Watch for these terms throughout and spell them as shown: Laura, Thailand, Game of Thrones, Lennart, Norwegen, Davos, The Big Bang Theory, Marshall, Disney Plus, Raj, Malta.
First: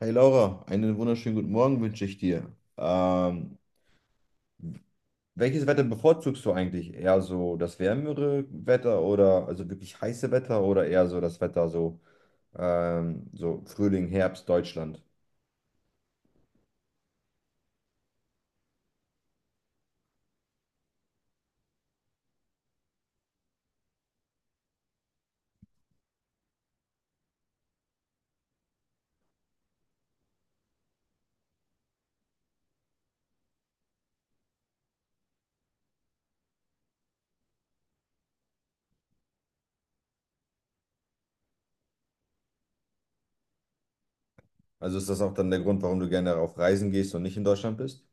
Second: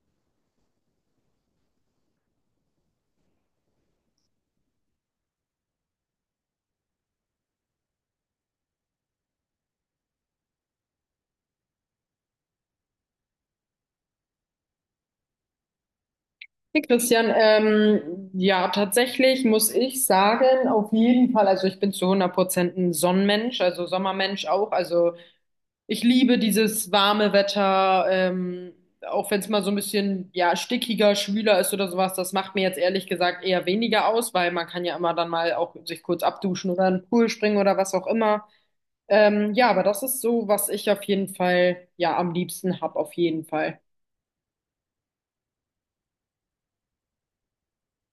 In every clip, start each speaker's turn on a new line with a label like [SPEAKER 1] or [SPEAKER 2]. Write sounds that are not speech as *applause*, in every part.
[SPEAKER 1] Hey Laura, einen wunderschönen guten Morgen wünsche ich dir. Ähm, Welches Wetter bevorzugst du eigentlich? Eher so das wärmere Wetter oder also wirklich heiße Wetter oder eher so das Wetter so, so Frühling, Herbst, Deutschland?
[SPEAKER 2] Hey Christian, ja, tatsächlich muss ich sagen, auf jeden Fall, also ich bin zu 100% ein Sonnenmensch, also Sommermensch auch. Also ich liebe dieses warme Wetter, auch wenn es mal so ein bisschen, ja, stickiger, schwüler ist oder sowas. Das macht mir jetzt ehrlich gesagt eher weniger aus, weil man kann ja immer dann mal auch sich kurz abduschen oder in den Pool springen oder was auch immer. Ja, aber das ist so, was ich auf jeden Fall, ja, am liebsten hab, auf jeden Fall.
[SPEAKER 1] Also ist das auch dann der Grund, warum du gerne auf Reisen gehst und nicht in Deutschland bist?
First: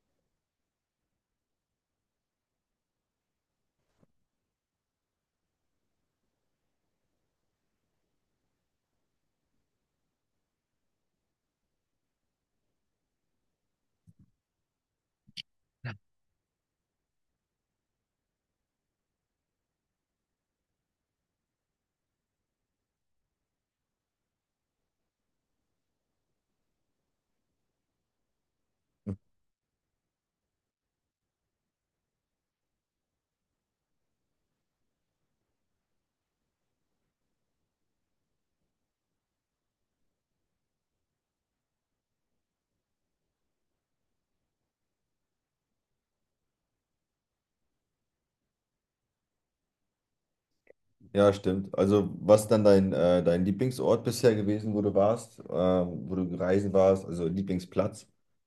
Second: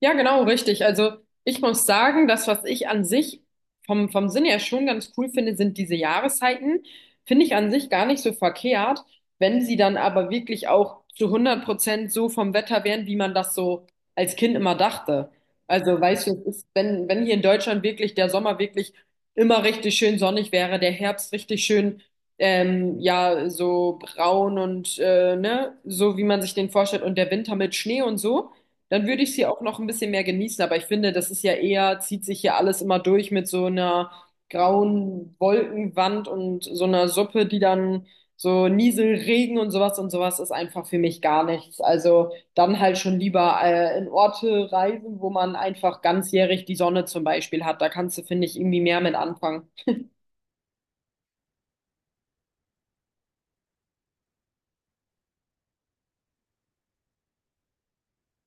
[SPEAKER 2] Ja, genau, richtig. Also ich muss sagen, das, was ich an sich vom Sinn her schon ganz cool finde, sind diese Jahreszeiten. Finde ich an sich gar nicht so verkehrt, wenn sie dann aber wirklich auch zu 100% so vom Wetter wären, wie man das so als Kind immer dachte. Also weißt du, es ist, wenn hier in Deutschland wirklich der Sommer wirklich immer richtig schön sonnig wäre, der Herbst richtig schön, ja, so braun und ne, so wie man sich den vorstellt und der Winter mit Schnee und so, dann würde ich sie auch noch ein bisschen mehr genießen, aber ich finde, das ist ja eher, zieht sich hier alles immer durch mit so einer grauen Wolkenwand und so einer Suppe, die dann so Nieselregen und sowas ist einfach für mich gar nichts. Also dann halt schon lieber in Orte reisen, wo man einfach ganzjährig die Sonne zum Beispiel hat. Da kannst du, finde ich, irgendwie mehr mit anfangen.
[SPEAKER 1] Ja, stimmt. Also was ist dann dein, dein Lieblingsort bisher gewesen, wo du warst, wo du reisen warst, also Lieblingsplatz,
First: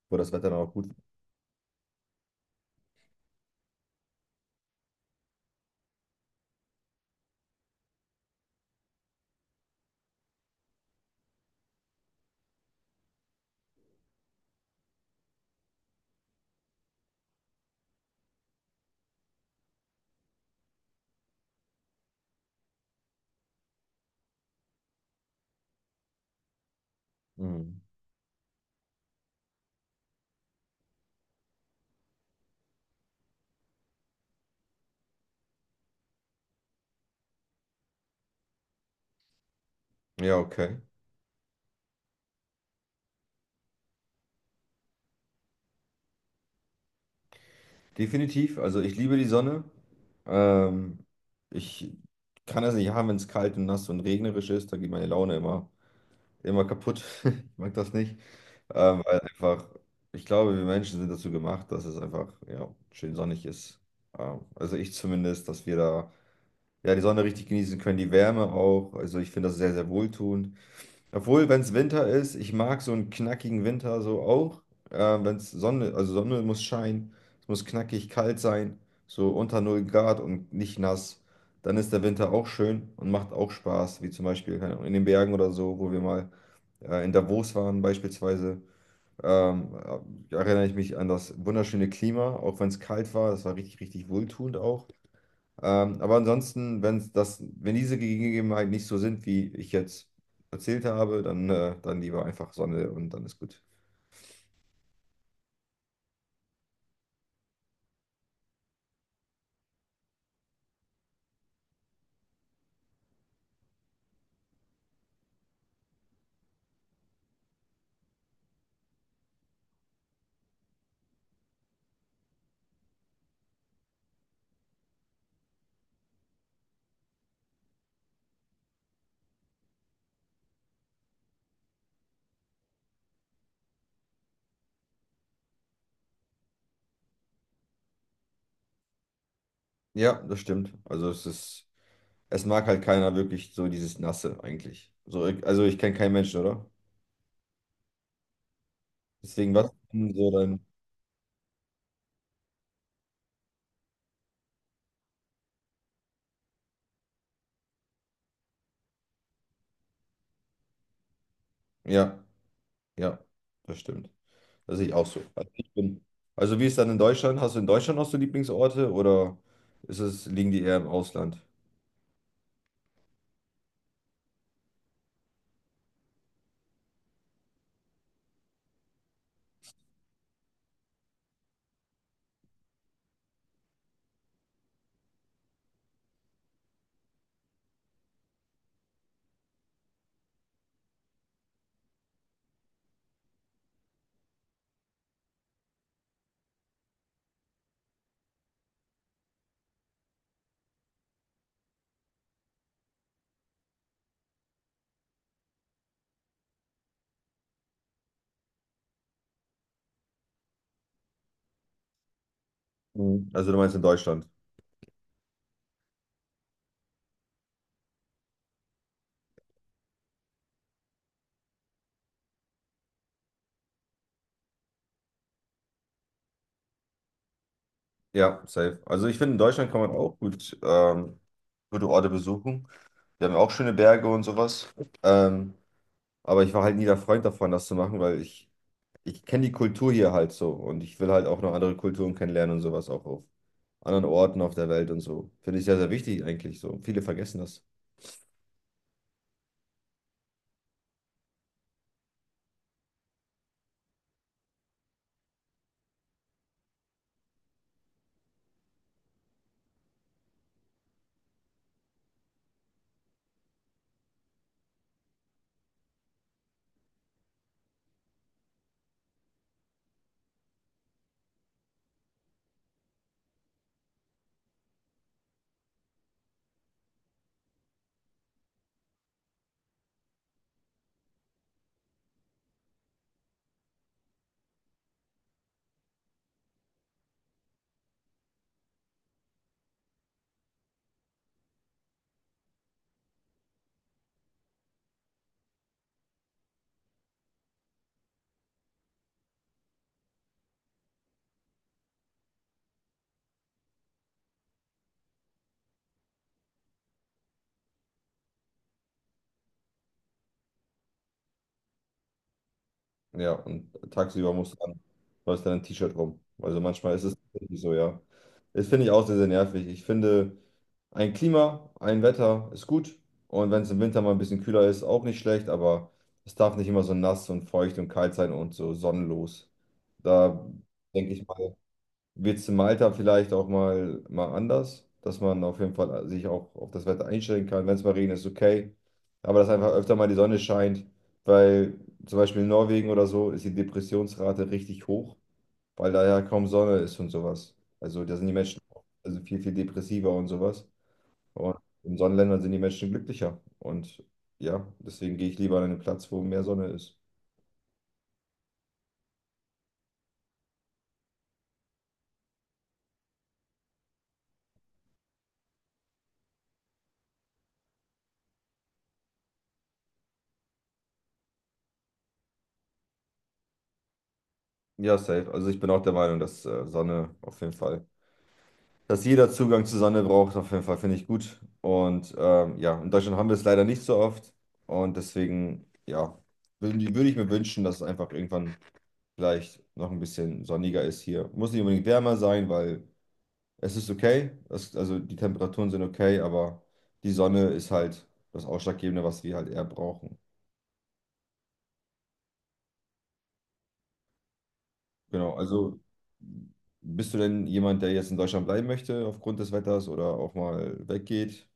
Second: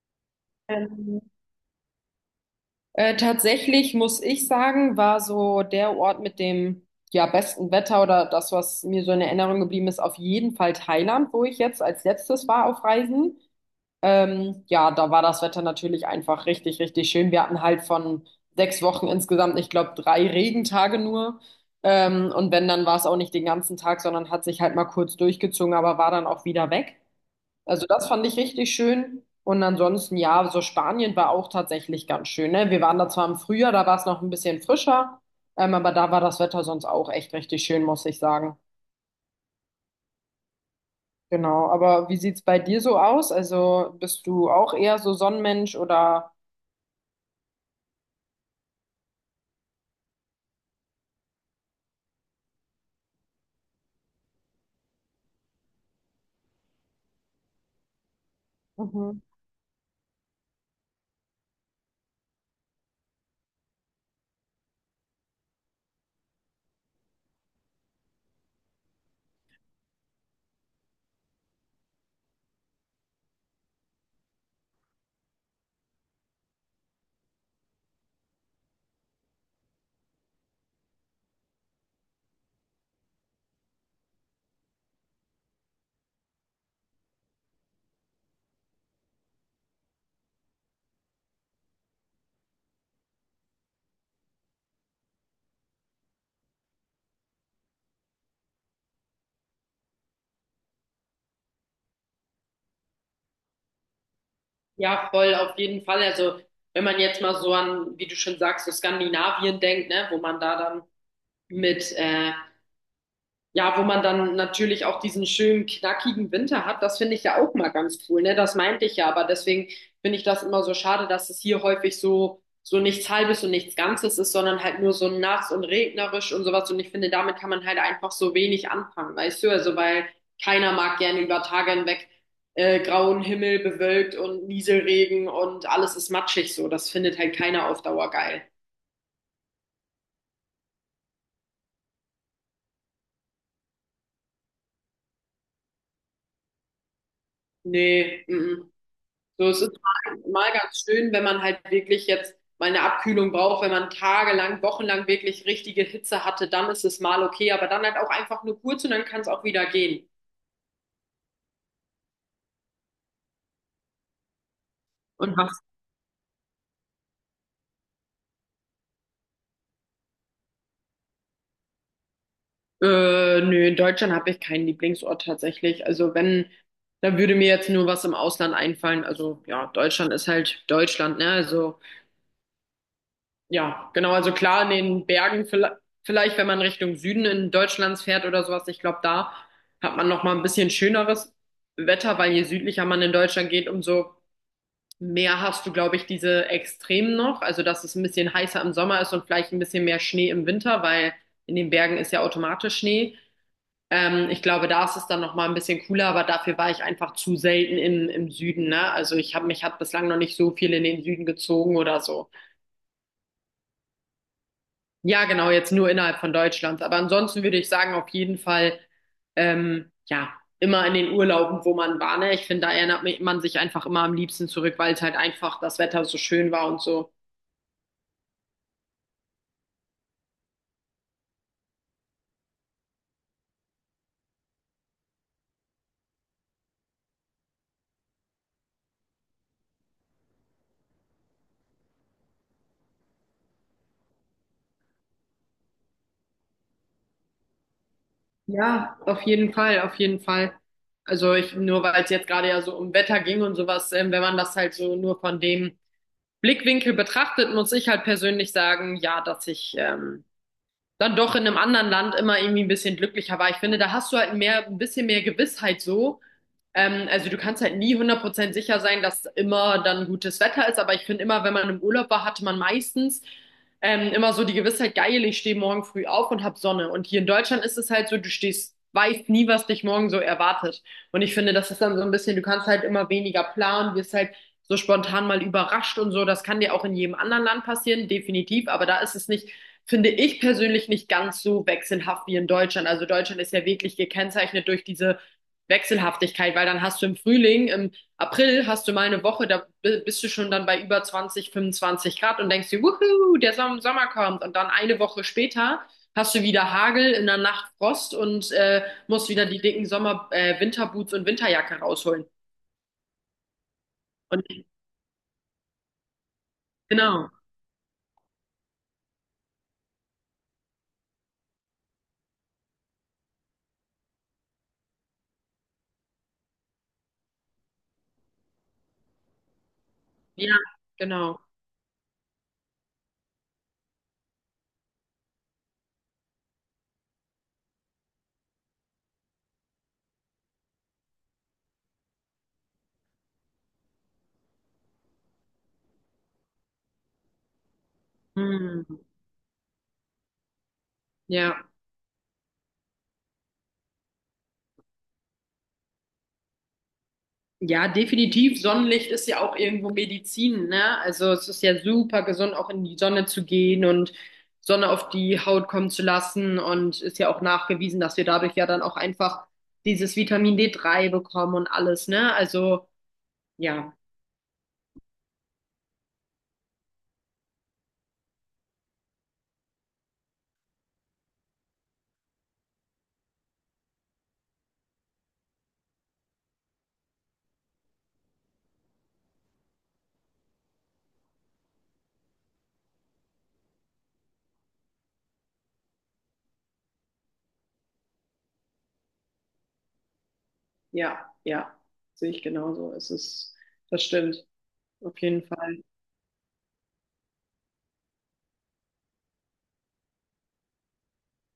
[SPEAKER 1] wo das Wetter dann auch gut war?
[SPEAKER 2] Ähm, Tatsächlich muss ich sagen, war so der Ort mit dem ja, besten Wetter oder das, was mir so in Erinnerung geblieben ist, auf jeden Fall Thailand, wo ich jetzt als letztes war auf Reisen. Ja, da war das Wetter natürlich einfach richtig, richtig schön. Wir hatten halt von 6 Wochen insgesamt, ich glaube, 3 Regentage nur. Und wenn, dann war es auch nicht den ganzen Tag, sondern hat sich halt mal kurz durchgezogen, aber war dann auch wieder weg.
[SPEAKER 1] Mhm.
[SPEAKER 2] Also das fand ich richtig schön. Und ansonsten, ja, so Spanien war auch tatsächlich ganz schön, ne? Wir waren da zwar im Frühjahr, da war es noch ein bisschen frischer, aber da war das Wetter sonst auch echt richtig schön, muss ich sagen.
[SPEAKER 1] Ja, okay.
[SPEAKER 2] Genau, aber wie sieht's bei dir so aus? Also bist du auch eher so Sonnenmensch oder?
[SPEAKER 1] Definitiv. Also ich liebe die Sonne. Ähm, Ich kann es nicht haben, wenn es kalt und nass und regnerisch ist. Da geht meine Laune immer kaputt. *laughs* Ich mag das nicht. Weil
[SPEAKER 2] Mhm.
[SPEAKER 1] ich glaube, wir Menschen sind dazu gemacht, dass es einfach ja, schön sonnig ist. Also ich zumindest, dass wir da ja, die Sonne richtig genießen können, die Wärme auch. Also ich finde das sehr, sehr wohltuend. Obwohl, wenn es Winter ist, ich mag so einen knackigen Winter so auch. Äh, Wenn es Sonne, also Sonne muss scheinen, es muss knackig kalt sein, so unter null Grad und nicht nass, dann ist der Winter auch schön und macht auch Spaß, wie zum Beispiel keine Ahnung, in den Bergen oder so, wo wir mal in Davos waren beispielsweise. Ähm, Erinnere ich mich an das wunderschöne Klima, auch wenn es kalt war, das war richtig, richtig wohltuend auch. Aber ansonsten, wenn das, wenn diese Gegebenheiten nicht so sind, wie ich jetzt erzählt habe, dann, dann lieber einfach Sonne und dann ist gut.
[SPEAKER 2] Ja, voll, auf jeden Fall. Also, wenn man jetzt mal so an, wie du schon sagst, so Skandinavien denkt, ne, wo man da dann mit ja, wo man dann natürlich auch diesen schönen, knackigen Winter hat, das finde ich ja auch mal ganz cool, ne? Das meinte ich ja, aber deswegen finde ich das immer so schade, dass es hier häufig so, so nichts Halbes und nichts Ganzes ist, sondern halt nur so nass und regnerisch und sowas. Und ich finde, damit kann man halt einfach so wenig anfangen, weißt du? Also, weil keiner mag gerne über Tage hinweg grauen Himmel, bewölkt und Nieselregen und alles ist matschig so. Das findet halt keiner auf Dauer geil.
[SPEAKER 1] Ja, das stimmt. Also es ist, es mag halt keiner wirklich so dieses Nasse eigentlich. So, also ich kenne keinen Menschen, oder?
[SPEAKER 2] Nee, mm, mm. So,
[SPEAKER 1] Deswegen
[SPEAKER 2] es
[SPEAKER 1] was?
[SPEAKER 2] ist
[SPEAKER 1] Denn
[SPEAKER 2] mal,
[SPEAKER 1] so
[SPEAKER 2] mal
[SPEAKER 1] dann,
[SPEAKER 2] ganz schön, wenn man halt wirklich jetzt mal eine Abkühlung braucht, wenn man tagelang, wochenlang wirklich richtige Hitze hatte, dann ist es mal okay, aber dann halt auch einfach nur kurz und dann kann es auch wieder gehen.
[SPEAKER 1] ja, ja, das stimmt. Das sehe ich auch so.
[SPEAKER 2] Und
[SPEAKER 1] Also,
[SPEAKER 2] was?
[SPEAKER 1] ich bin, also wie ist dann in Deutschland? Hast du in Deutschland auch so Lieblingsorte oder ist es, liegen die eher im Ausland?
[SPEAKER 2] Nö, in Deutschland habe ich keinen Lieblingsort tatsächlich. Also wenn, da würde mir jetzt nur was im Ausland einfallen. Also ja, Deutschland ist halt Deutschland, ne? Also ja, genau. Also klar, in den Bergen, vielleicht wenn man Richtung Süden in Deutschlands fährt oder sowas, ich glaube, da hat man noch mal ein bisschen schöneres Wetter, weil je südlicher man in Deutschland geht, umso mehr hast du, glaube ich, diese Extremen noch. Also, dass es ein bisschen heißer im Sommer ist und vielleicht ein bisschen mehr Schnee im Winter, weil in den Bergen ist ja automatisch Schnee. Ich glaube, da ist es dann noch mal ein bisschen cooler, aber dafür war ich einfach zu selten in, im Süden, ne? Also, ich habe mich hat bislang noch nicht so viel in den Süden gezogen oder so.
[SPEAKER 1] Mhm. Also du meinst in Deutschland?
[SPEAKER 2] Ja, genau, jetzt nur innerhalb von Deutschland. Aber ansonsten würde ich sagen, auf jeden Fall, ja, immer in den Urlauben, wo man war, ne? Ich finde, da erinnert man sich einfach immer am liebsten zurück, weil es halt einfach das Wetter so schön war und so.
[SPEAKER 1] Ja, safe. Also ich finde, in Deutschland kann man auch gut gute Orte besuchen. Wir haben ja auch schöne Berge und sowas. Ähm, aber ich war halt nie der Freund davon, das zu machen, ich kenne die Kultur hier halt so und ich will halt auch noch andere Kulturen kennenlernen und sowas auch auf anderen Orten auf der Welt und so. Finde ich sehr, sehr wichtig eigentlich so. Viele vergessen das.
[SPEAKER 2] Ja, auf jeden Fall, auf jeden Fall. Also ich, nur weil es jetzt gerade ja so um Wetter ging und sowas, wenn man das halt so nur von dem Blickwinkel betrachtet, muss ich halt persönlich sagen, ja, dass ich, dann doch in einem anderen Land immer irgendwie ein bisschen glücklicher war. Ich finde, da hast du halt mehr, ein bisschen mehr Gewissheit so. Also du kannst halt nie 100% sicher sein, dass immer dann gutes Wetter ist, aber ich finde immer, wenn man im Urlaub war, hatte man meistens immer so die Gewissheit, geil, ich stehe morgen früh auf und hab Sonne. Und hier in Deutschland ist es halt so, du stehst, weißt nie, was dich morgen so erwartet. Und ich finde, das ist dann so ein bisschen, du kannst halt immer weniger planen, wirst halt so spontan mal überrascht und so. Das kann dir auch in jedem anderen Land passieren, definitiv, aber da ist es nicht finde ich persönlich nicht ganz so wechselhaft wie in Deutschland. Also Deutschland ist ja wirklich gekennzeichnet durch diese Wechselhaftigkeit, weil dann hast du im Frühling, im April hast du mal eine Woche, da bist du schon dann bei über 20, 25 Grad und denkst dir, wuhu, der Sommer kommt. Und dann eine Woche später hast du wieder Hagel, in der Nacht Frost und musst wieder die dicken Winterboots und Winterjacke rausholen.
[SPEAKER 1] Ja, und tagsüber
[SPEAKER 2] Und
[SPEAKER 1] musst du dann, läufst dann ein T-Shirt rum. Also manchmal ist es
[SPEAKER 2] genau,
[SPEAKER 1] tatsächlich so, ja. Das finde ich auch sehr, sehr nervig. Ich finde, ein Klima, ein Wetter ist gut. Und wenn es im Winter mal ein bisschen kühler ist, auch nicht schlecht, aber es darf nicht immer so nass und feucht und kalt sein und so sonnenlos. Da
[SPEAKER 2] ja,
[SPEAKER 1] denke ich
[SPEAKER 2] genau.
[SPEAKER 1] mal, wird es in Malta vielleicht auch mal, mal anders, dass man auf jeden Fall sich auch auf das Wetter einstellen kann. Wenn es mal regnet, ist okay. Aber dass einfach öfter mal die Sonne scheint, weil zum Beispiel in Norwegen oder so ist die Depressionsrate richtig hoch, weil da ja kaum Sonne ist und sowas. Also da sind die Menschen auch-
[SPEAKER 2] Hm,
[SPEAKER 1] also viel, viel depressiver und sowas. Und
[SPEAKER 2] ja.
[SPEAKER 1] in Sonnenländern sind die Menschen glücklicher. Und ja, deswegen gehe ich lieber an einen Platz, wo mehr Sonne ist.
[SPEAKER 2] Ja, definitiv. Sonnenlicht ist ja auch irgendwo Medizin, ne? Also es ist ja super gesund, auch in die Sonne zu gehen und Sonne auf die Haut kommen zu lassen. Und ist ja auch nachgewiesen, dass wir dadurch ja dann auch einfach dieses Vitamin D3 bekommen und alles, ne? Also ja,
[SPEAKER 1] Ja, safe. Also ich bin auch der Meinung, dass Sonne auf jeden Fall. Dass jeder Zugang zu Sonne braucht, auf jeden Fall finde ich gut. Und ja, in Deutschland haben wir es leider nicht so oft. Und deswegen, ja, würde ich mir wünschen, dass es einfach irgendwann vielleicht noch ein bisschen sonniger ist hier. Muss nicht unbedingt wärmer sein, weil es ist okay. Es, also die Temperaturen sind okay, aber die Sonne ist halt das Ausschlaggebende, was wir halt eher brauchen.
[SPEAKER 2] ja, sehe ich genauso. Es ist, das stimmt, auf
[SPEAKER 1] Genau,
[SPEAKER 2] jeden Fall.
[SPEAKER 1] also bist du denn jemand, der jetzt in Deutschland bleiben möchte aufgrund des Wetters oder auch mal weggeht?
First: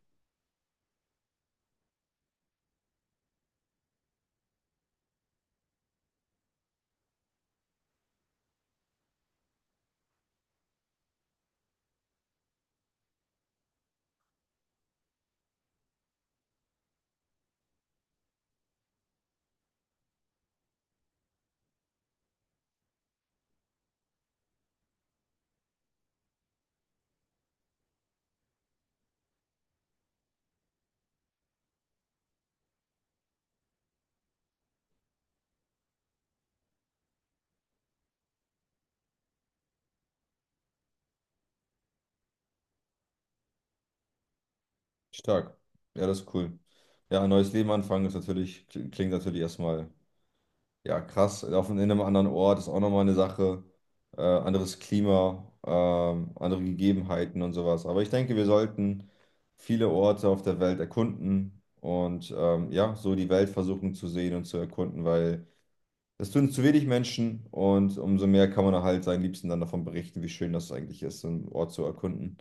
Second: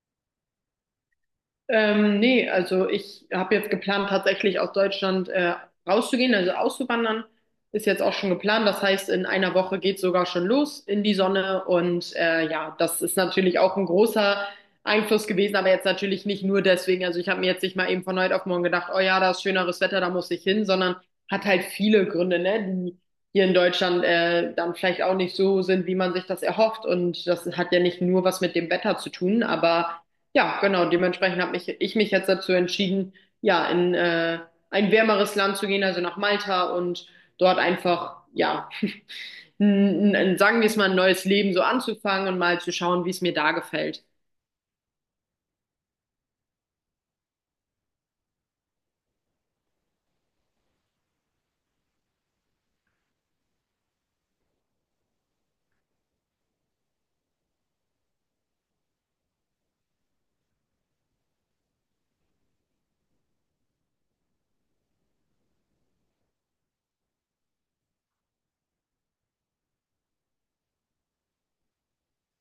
[SPEAKER 2] Nee, also ich habe jetzt geplant, tatsächlich aus Deutschland rauszugehen, also auszuwandern. Ist jetzt auch schon geplant. Das heißt, in einer Woche geht's sogar schon los in die Sonne. Und ja, das ist natürlich auch ein großer Einfluss gewesen, aber jetzt natürlich nicht nur deswegen. Also ich habe mir jetzt nicht mal eben von heute auf morgen gedacht, oh ja, da ist schöneres Wetter, da muss ich hin, sondern hat halt viele Gründe, ne, die hier in Deutschland dann vielleicht auch nicht so sind, wie man sich das erhofft. Und das hat ja nicht nur was mit dem Wetter zu tun, aber ja, genau. Dementsprechend habe ich mich jetzt dazu entschieden, ja, in ein wärmeres Land zu gehen, also nach Malta und dort einfach, ja, sagen wir es mal, ein neues Leben so anzufangen und mal zu schauen, wie es mir da gefällt.
[SPEAKER 1] Stark. Ja, das ist cool. Ja, ein neues Leben anfangen ist natürlich, klingt natürlich erstmal ja krass. Auf in einem anderen Ort ist auch nochmal eine Sache. Anderes Klima, andere Gegebenheiten und sowas. Aber ich denke, wir sollten viele Orte auf der Welt erkunden und ja, so die Welt versuchen zu sehen und zu erkunden, weil das tun zu wenig Menschen und umso mehr kann man halt seinen Liebsten dann davon berichten, wie schön das eigentlich ist, so einen Ort zu erkunden.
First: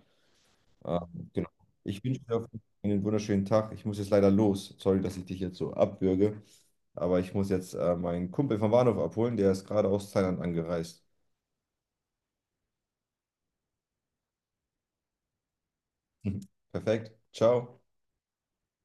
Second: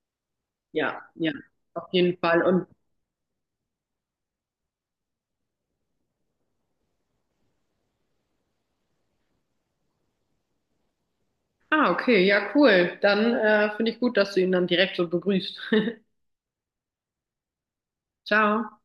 [SPEAKER 2] Ja,
[SPEAKER 1] Genau.
[SPEAKER 2] auf
[SPEAKER 1] Ich
[SPEAKER 2] jeden
[SPEAKER 1] wünsche dir auf
[SPEAKER 2] Fall.
[SPEAKER 1] jeden
[SPEAKER 2] Und,
[SPEAKER 1] Fall einen wunderschönen Tag. Ich muss jetzt leider los. Sorry, dass ich dich jetzt so abwürge. Aber ich muss jetzt meinen Kumpel vom Bahnhof abholen. Der ist gerade aus Thailand angereist.
[SPEAKER 2] ah, okay, ja, cool. Dann finde ich gut, dass du ihn dann direkt so begrüßt.
[SPEAKER 1] *laughs* Perfekt. Ciao.
[SPEAKER 2] *laughs* Ciao.